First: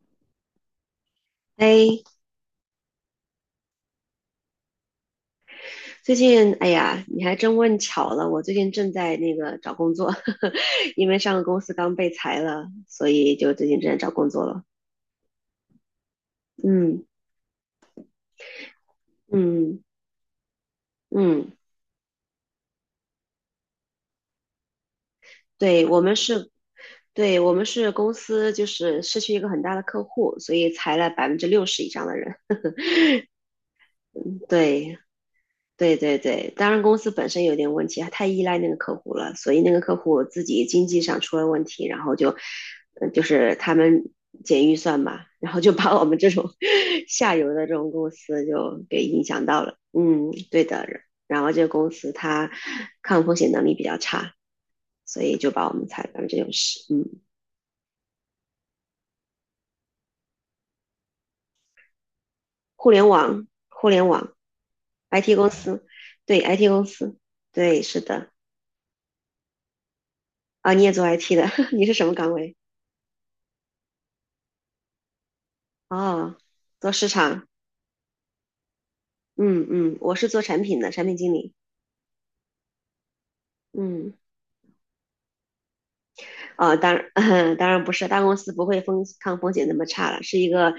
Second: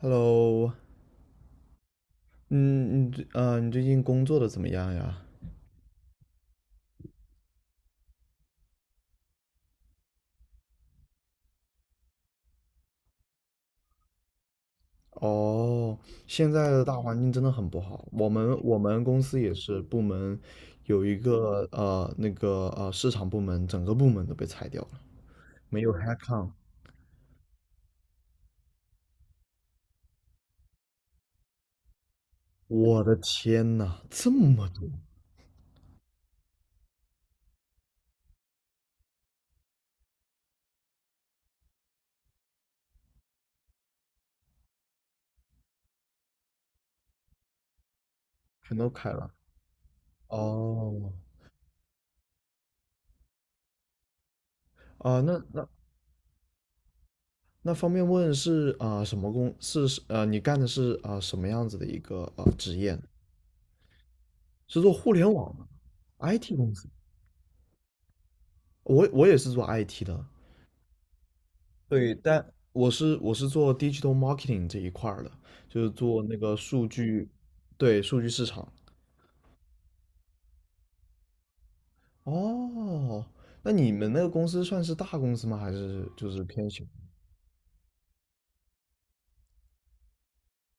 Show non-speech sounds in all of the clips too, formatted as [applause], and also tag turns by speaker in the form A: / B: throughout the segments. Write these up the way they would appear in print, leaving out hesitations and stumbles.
A: Hello，
B: 哎，
A: 嗯，你最你最近工作的怎么样呀？
B: 最近，哎呀，你还真问巧了，我最近正在那个找工作，[laughs] 呵呵，因为上个公司刚被裁了，所以就最近正在找工作了。
A: 哦，现在的大
B: 嗯
A: 环境真的很不好。我们公司也是
B: 嗯
A: 部门有一
B: 嗯，
A: 个那个市场部门，整个部门都被裁掉了，没
B: 对，
A: 有
B: 我们
A: headcount。
B: 是，对，我们是公司，就是失去一个很大的客户，所以裁了60%以上的人。
A: 我的天呐，这么多，
B: 对，对对对，当然公司本身有点问题，它太依赖那个客户了，所以那个客户自己经济上出了问题，然后就，就是他们减预算嘛，然后就把我们这种 [laughs] 下游的这种公司
A: 全
B: 就
A: 都
B: 给
A: 开
B: 影
A: 了。
B: 响到了。嗯，对的。
A: 哦，
B: 然后这个公司它抗风险能力比较差，
A: 啊、
B: 所以
A: 那
B: 就把
A: 那
B: 我们裁干这种事。嗯，
A: 那方便问是什么工？是你干的是什么样子的一个职
B: 互
A: 业呢？
B: 联网，互联网
A: 是做互联
B: ，IT 公
A: 网的
B: 司，对
A: IT
B: ，IT
A: 公
B: 公
A: 司。
B: 司，对，是的。
A: 我也是做 IT 的，
B: 啊，你也做 IT 的，[laughs] 你是什
A: 对，
B: 么岗
A: 但
B: 位？
A: 我是做 digital marketing 这一块儿的，就是做那
B: 哦，
A: 个数
B: 做市
A: 据，
B: 场，
A: 对，数据市场。
B: 嗯嗯，我是做产品的，产品经理，
A: 哦，那你们
B: 嗯，
A: 那个公司算是大公司吗？还是就是偏
B: 哦，
A: 小？
B: 当然，[laughs] 当然不是，大公司不会抗风险那么差了，是一个，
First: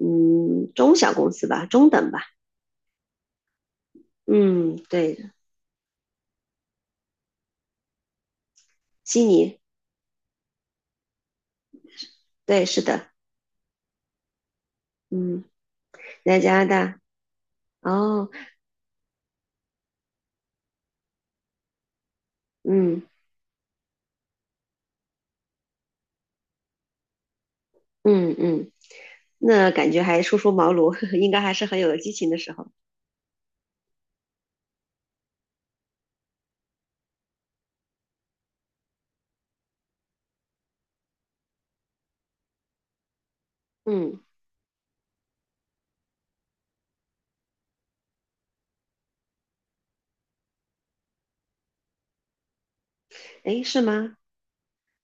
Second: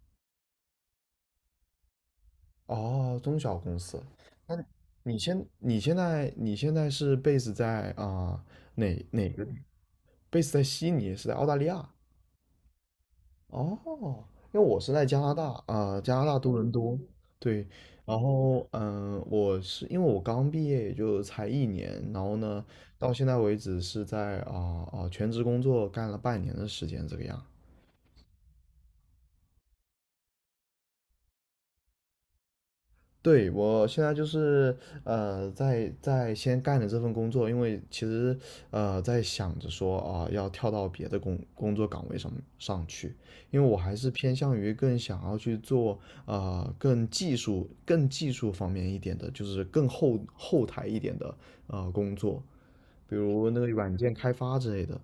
B: 嗯，中小公司吧，中等吧，
A: 哦，中小公司。那
B: 嗯，对，
A: 你现在是 base 在哪
B: 悉
A: 哪个地
B: 尼，
A: ？base 在悉尼，是在澳大利亚。
B: 对，是的，
A: 哦，因为我是在加拿
B: 嗯，
A: 大，加拿大
B: 在
A: 多
B: 加拿
A: 伦多，
B: 大，
A: 对，然
B: 哦，
A: 后我是因为我刚毕业也就才1年，然后呢，
B: 嗯
A: 到现在为止是在全职工作干了半年的时间这个样。
B: 嗯嗯，那感觉还初出茅庐，[laughs] 应该还是很有激情的时候，
A: 对，我现在就是在先干着这份工作，因为其实在想着说要跳到别的工作岗位上去，因为我还是
B: 嗯，
A: 偏向于更想要去做更技术方面一点的，就是更后台一点的工作，比如那
B: 诶，
A: 个
B: 是
A: 软件
B: 吗？
A: 开发之类的。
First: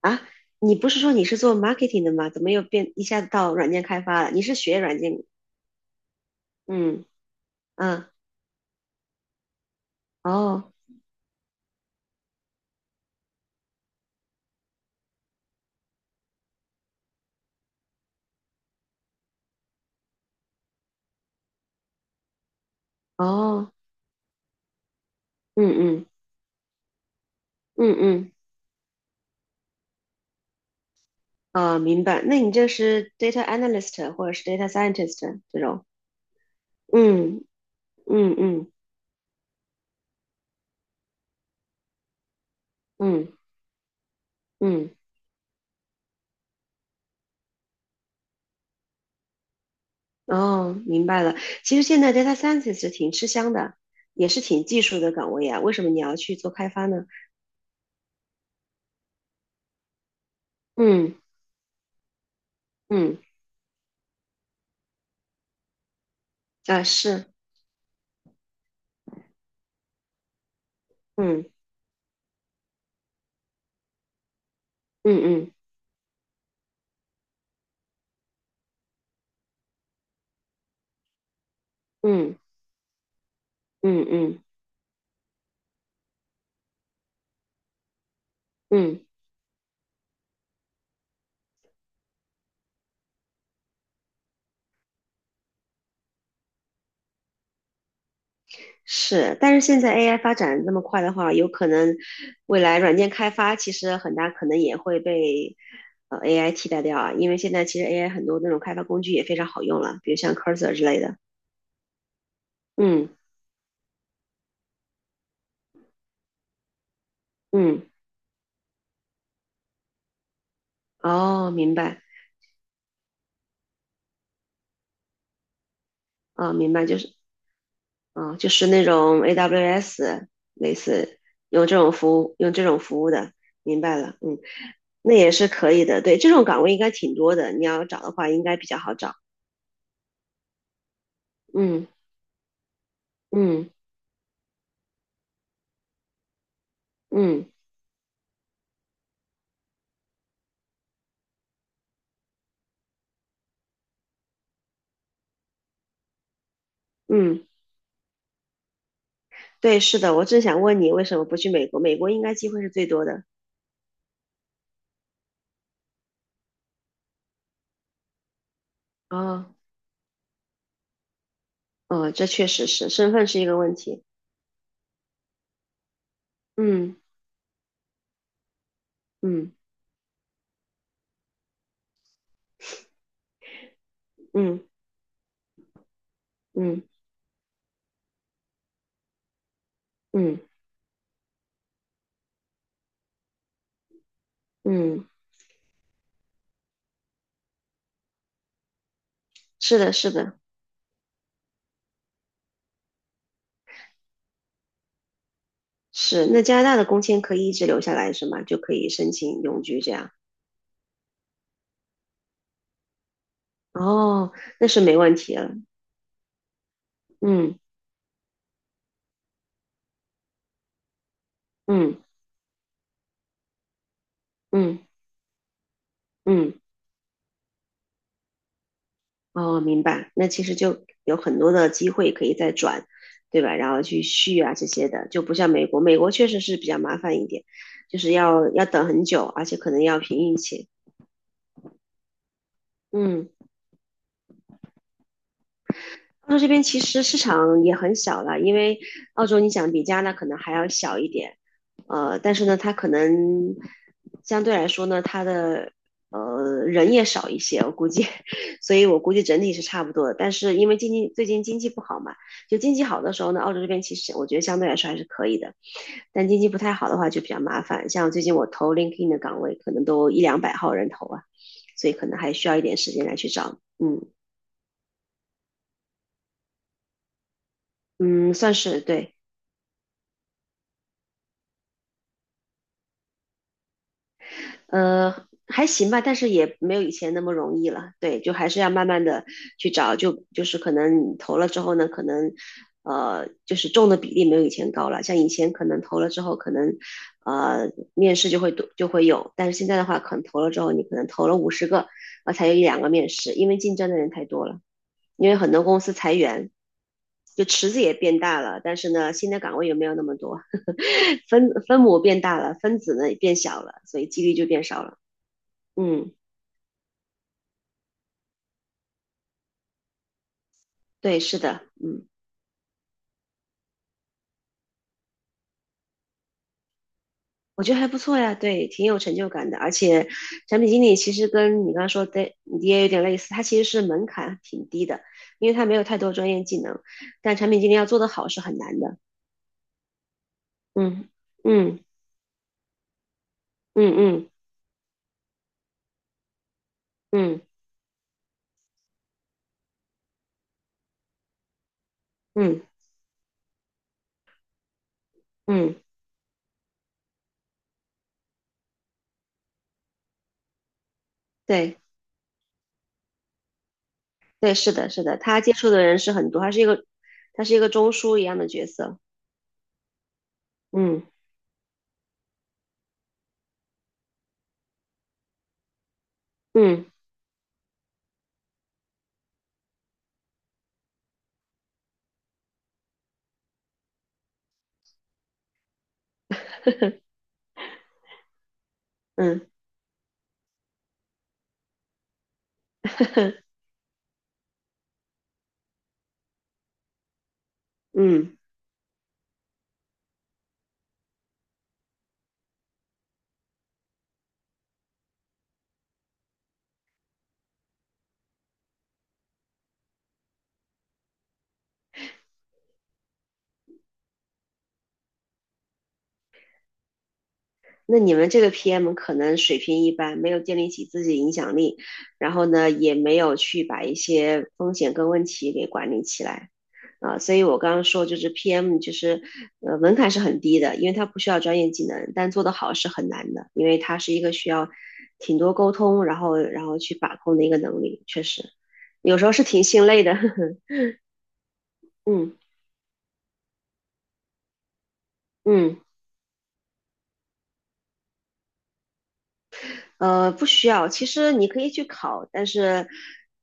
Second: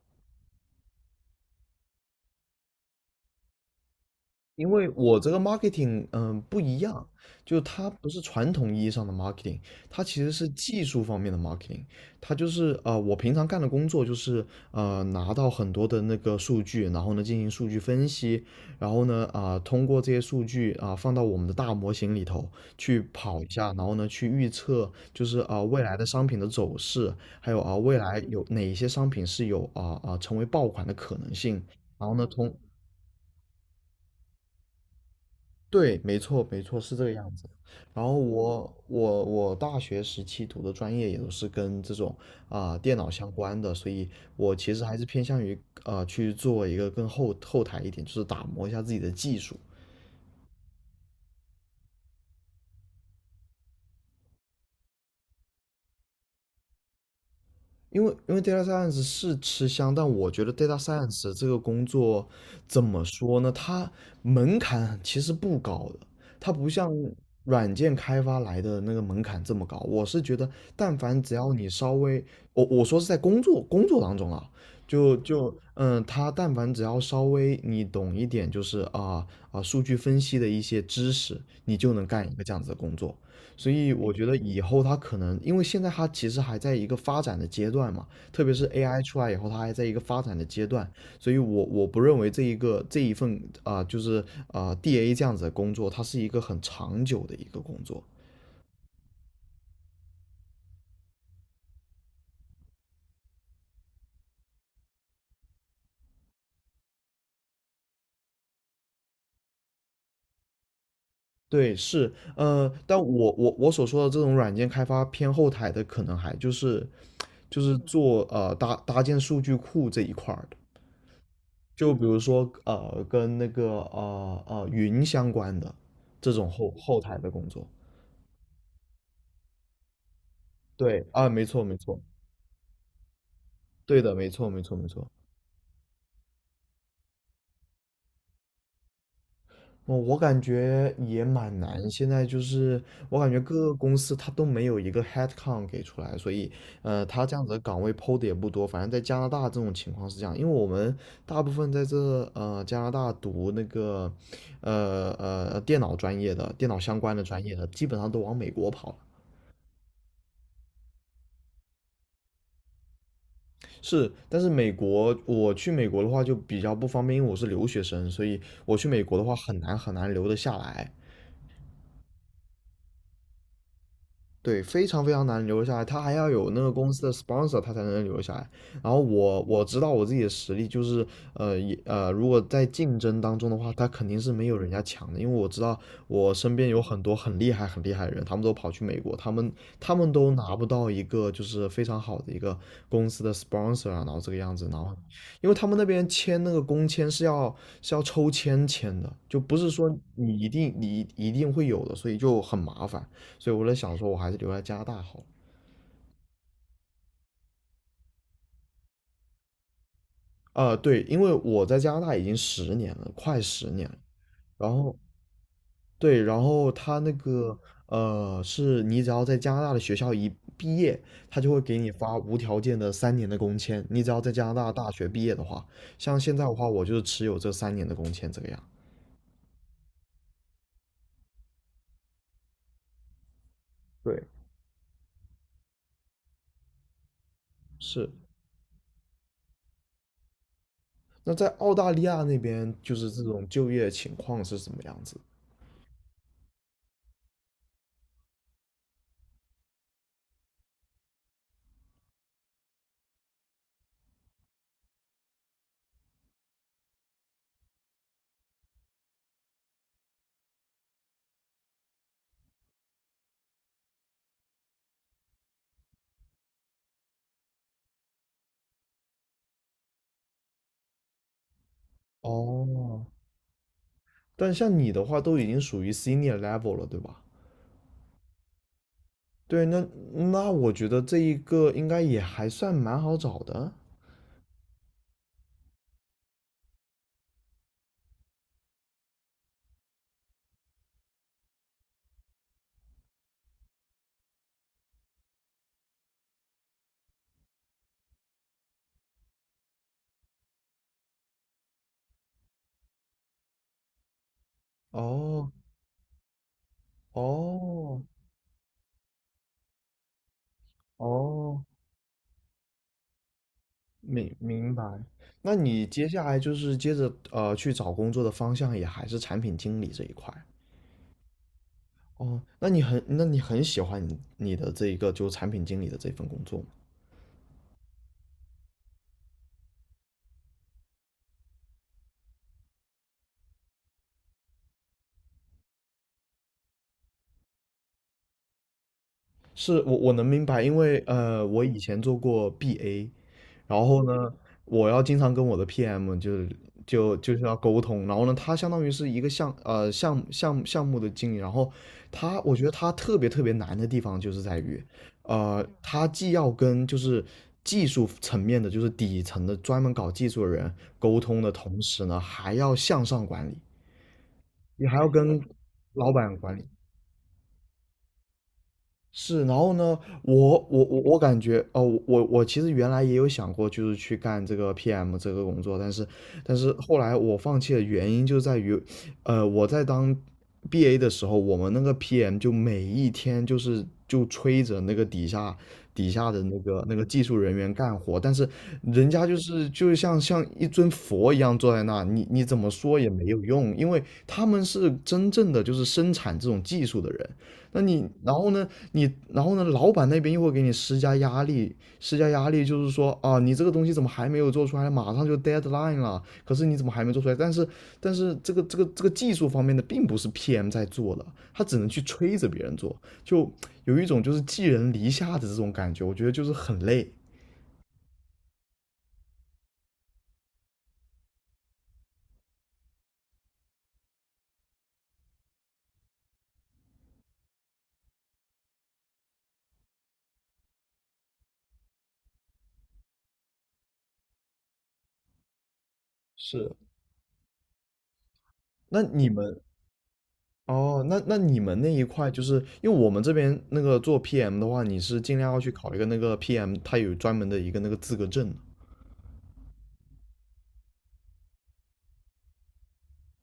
B: 啊，你不是说你是做 marketing 的吗？怎么又变一下子到软件开发了？你是
A: 因
B: 学
A: 为
B: 软
A: 我
B: 件？
A: 这个 marketing，不一
B: 嗯。
A: 样，就它不
B: 嗯，
A: 是传统意义上的 marketing，它其实是
B: 哦，
A: 技术方面的 marketing，它就是我平常干的工作就是拿到很多的那个数据，然后呢进行数据分析，然后呢通过这些数据放到我们的大模型里头去跑一下，
B: 哦，
A: 然后呢去预测就是
B: 嗯
A: 未来的
B: 嗯
A: 商品的走势，还有
B: 嗯
A: 未来
B: 嗯，
A: 有哪一些商品是有成为爆款的可能性，
B: 啊，明
A: 然后
B: 白。
A: 呢
B: 那你
A: 通
B: 就是 data analyst 或者是 data scientist 这种？
A: 对，没错，没错，是这个样
B: 嗯
A: 子。然后
B: 嗯嗯
A: 我大学时期读的专业也都是跟这种电脑相
B: 嗯
A: 关的，所以我其实
B: 嗯，
A: 还是偏向于去做一个更后台一点，就是打磨一下自己的技术。
B: 哦，明白了。其实现在 data scientist 挺吃香的，也是挺技术的岗位啊。为什么你要去做开发呢？
A: 因为 data science 是吃香，但我觉得 data
B: 嗯
A: science 这个工作怎么
B: 嗯，
A: 说呢？它门槛其实不高的，它不
B: 啊
A: 像
B: 是，
A: 软件开发来的那个门槛这么高。我是觉得，但凡只要你稍微，我说是在工作当中啊，就
B: 嗯嗯
A: 就嗯，他但凡只要稍微你懂一点，就是数据分析的一些知识，你就能干一
B: 嗯
A: 个这样子的工作。所以
B: 嗯嗯
A: 我觉
B: 嗯
A: 得
B: 嗯。
A: 以后它可能，因为现在它其实还在一个发展的阶段嘛，特别是
B: 嗯
A: AI 出来以后，它还在一个发展的阶段，所以我不认为这一个这一份就是DA 这样子的工作，它是一个很长久的一个工作。
B: 是，但是现在 AI 发展得那么快的话，有可能未来软件开发其实很大可能也会被AI 替代掉啊，因为现在其实 AI 很多那种开发工具也非常好用了，比如像 Cursor 之类的。
A: 对，是，但
B: 嗯
A: 我所说的这种软件开发偏后台的，可能还就是
B: 嗯，
A: 做搭建数据库这一块儿的，
B: 哦，明
A: 就
B: 白，
A: 比如说跟那个云相关的这种
B: 啊、
A: 后
B: 明白，就
A: 后
B: 是
A: 台的工作。
B: 啊、就是那种 AWS 类
A: 对
B: 似
A: 啊，没错
B: 用这
A: 没
B: 种
A: 错，
B: 服务用这种服务的，明白
A: 对的，
B: 了，
A: 没
B: 嗯，
A: 错没错没错。
B: 那也是可以的，对，这种岗位应该挺多的，你要找的话应该比较好找。
A: 我感觉也蛮
B: 嗯
A: 难，现在就是我感觉各
B: 嗯
A: 个公司它都没有一个 headcount 给出来，所以它这样
B: 嗯
A: 子的岗位抛的也不多。反正在加拿大这种情况是这样，因为我们大部分在这加拿大读那个电脑专业的、电脑相关的专
B: 嗯。
A: 业的，基本上都往美国跑了。
B: 对，是的，我正想问你为什么不去美国？美国应该机会是最多的。
A: 是，但是美国我去美国的话就比较不方便，因为我是留学生，所以我去美国的话
B: 哦，
A: 很难很难留得下来。
B: 哦，这确实是，身份是一个问题。
A: 对，非常非常难留下来，他还要有那个公
B: 嗯
A: 司的 sponsor，他才能留下来。然后我
B: 嗯
A: 我知道我自己的实力，就是也如果在竞争当中的话，他肯定是没有
B: 嗯
A: 人家强的，因为我知道我身边有
B: 嗯
A: 很多很厉害很厉害的人，他们都跑去美国，他们都
B: 嗯
A: 拿不到一个就是非常好的一个公司的 sponsor 啊，然后这个样子，然后
B: 嗯，
A: 因为他们那边签那个工签是要抽签的，就不是
B: 是的，
A: 说
B: 是
A: 你
B: 的，
A: 一定你一定会有的，所以就很麻烦。所以我在想说，我还是留在加拿大好。
B: 是。那加拿大的工签可以一直留下来是吗？就可以申请永居这样？
A: 对，因为我在加拿大已经十年了，快十年了。
B: 哦，那
A: 然
B: 是
A: 后
B: 没问题了。
A: 对，然后他那个
B: 嗯
A: 是你只要在加拿大的学校一毕业，他就会给你
B: 嗯
A: 发无条件的三年的工签。你只要在加拿大
B: 嗯
A: 大学毕业的话，像现在的
B: 嗯
A: 话，我就是持有这三年的工签这个样。
B: 哦，明白。那其实就有很多的机会可以再转，对吧？然后去
A: 对，
B: 续啊这些的，就不像美国，美国确实是比较麻烦一点，就
A: 是。
B: 是要等很久，而且可能要凭运气。
A: 那在澳大利亚那边，就是这
B: 嗯。
A: 种就业情况是什么样子？
B: 澳洲这边其实市场也很小了，因为澳洲你想比加拿大可能还要小一点，但是呢，它可能相对来说呢，它的人也少一些，我估计，[laughs] 所以我估计整体是差不多的。但是因为经济最近经济不好嘛，就经济好的时候呢，澳洲这边其实我觉得相对来说还是可以的，但经济不太好的话就比较麻烦。像最近我投 LinkedIn 的岗位，可能都一两百号人投啊，所以可能还需要一点时间
A: 哦，
B: 来去找，嗯
A: 但像你的话，都已经属于 senior level 了，对吧？
B: 嗯，算是对。
A: 对，那我觉得这一个应该也还算蛮好找的。
B: 呃，还行吧，但是也没有以前那么容易了。对，就还是要慢慢的去找，就是可能你投了之后呢，可能，就是中的比例没有以前高了。像以前可能投了之后，可能面试就会多就会有，但是现在的话，可能投了之后，你可能投了50个，啊才有一两个面试，因为竞争的人太多了，因为很
A: 哦
B: 多公司裁员，就池子也
A: 哦
B: 变大了，但是呢，新的岗位也没有那么多。[laughs]
A: 哦，
B: 分母变大了，分子呢也变小了，所以几率
A: 明
B: 就变
A: 明
B: 少了。
A: 白。那你接
B: 嗯，
A: 下来就是接着去找工作的方向也还是产品经理这一块。
B: 对，是的，嗯，
A: 哦，那你很那你很喜欢你的这一个就产品经理的这份工作吗？
B: 我觉得还不错呀，对，挺有成就感的。而且产品经理其实跟你刚刚说的你也有点类似，他其实是门槛挺低的，因为他没有太多专业技能，但产品经理要做得好是很难的。
A: 是我能明白，因为
B: 嗯
A: 我以
B: 嗯
A: 前做过 BA，然
B: 嗯
A: 后
B: 嗯
A: 呢，我要经常跟我的 PM 就是
B: 嗯
A: 要沟通，然后呢，他相当于是一个项目的经理，然后他我
B: 嗯
A: 觉得他特别特别难的地方就是在于，
B: 嗯，
A: 他既要跟就是技术层面的，就是底层的专门搞技术的人沟通的
B: 对
A: 同时呢，还要向上管理，
B: 对，是
A: 你
B: 的，
A: 还
B: 是
A: 要
B: 的，
A: 跟
B: 他接触的人
A: 老
B: 是很
A: 板
B: 多，他
A: 管
B: 是
A: 理，
B: 一个他是一个中枢一样的角色。
A: 是，然后呢，我我我
B: 嗯
A: 我感觉哦，我其实原来也有想过，就是去干这个 PM 这个工作，但是
B: 嗯
A: 后来我放弃的原因就在于，我在当 BA 的时候，我们那个 PM 就每一天就催着那个底下的那个
B: [laughs]
A: 技术人员干活，但是人家就
B: 嗯。
A: 是就像像一尊佛一样坐在那，你怎么说也没有
B: [laughs]
A: 用，因为他们是真正的就是生产这种技术的人。那你，然
B: 嗯，
A: 后呢，你，然后呢，老板那边又会给你施加压力，施加压力就是说啊，你这个东西怎么还没有做出来？马上就 deadline 了，可是你怎么还没做出来？但是，这个技术方面的并不是 PM 在做的，他只能去催着别人做，就有一种就是寄人篱下的这种感觉，我觉得就是很累。
B: 那你们这个 PM 可能水平一般，没有建立起自己的影响力，然后呢，也没有去把一些风险跟问题给管理起来啊，所以我刚刚说就是 PM 就是门槛是很低的，因为它不需要专业技能，但做得好是很难的，因为它是一个需要挺多沟通，然后然
A: 是，
B: 后去把控的一个能力，确实
A: 那
B: 有时
A: 你
B: 候是
A: 们
B: 挺心累的。[laughs]
A: 哦，那你们那一块，
B: 嗯
A: 就是因为我们这边那个做 PM 的话，你是尽量要去
B: 嗯。
A: 考一个那个 PM，它有专门的一个那个资格证的。
B: 不需要。其实你可以去考，但是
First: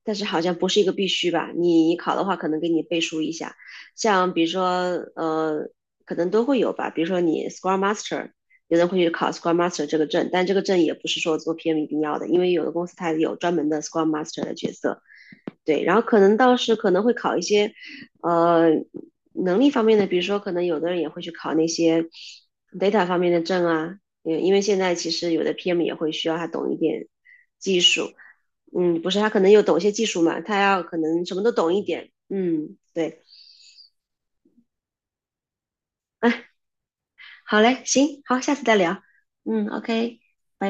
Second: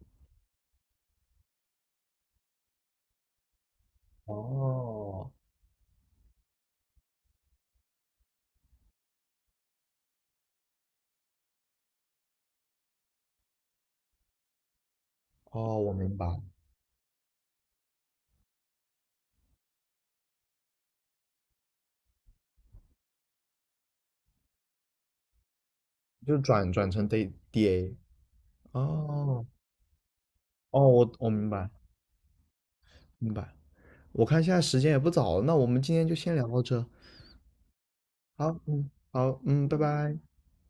B: 好像不是一个必须吧？你考的话，可能给你背书一下，像比如说
A: 哦
B: 呃，可能都会有吧。比如说你 s c r e m a s t e r 有人会去考 s c r e m a s t e r 这个证，但这个证也不是说做 PM 一定要的，因为有的公司它有专门的 s c r e Master 的角色，
A: 哦，
B: 对，
A: 我
B: 然后
A: 明
B: 可
A: 白，
B: 能倒是可能会考一些，呃，能力方面的，比如说可能有的人也会去考那些 data 方面的证啊，嗯，因为现在其实有的 PM 也会需
A: 就
B: 要他
A: 转
B: 懂一
A: 转成
B: 点
A: D D
B: 技
A: A。
B: 术，嗯，不是他可
A: 哦
B: 能又懂一些技术嘛，他要
A: 哦，
B: 可
A: 我
B: 能
A: 我
B: 什么
A: 明
B: 都
A: 白
B: 懂一点，嗯，对，
A: 明白。我看现在时间也不早了，那我们今天就
B: [laughs]
A: 先聊
B: 哎，
A: 到这。
B: 好嘞，行，好，下
A: 好，
B: 次再
A: 嗯，
B: 聊，
A: 好，
B: 嗯
A: 嗯，拜拜。
B: ，OK，拜拜。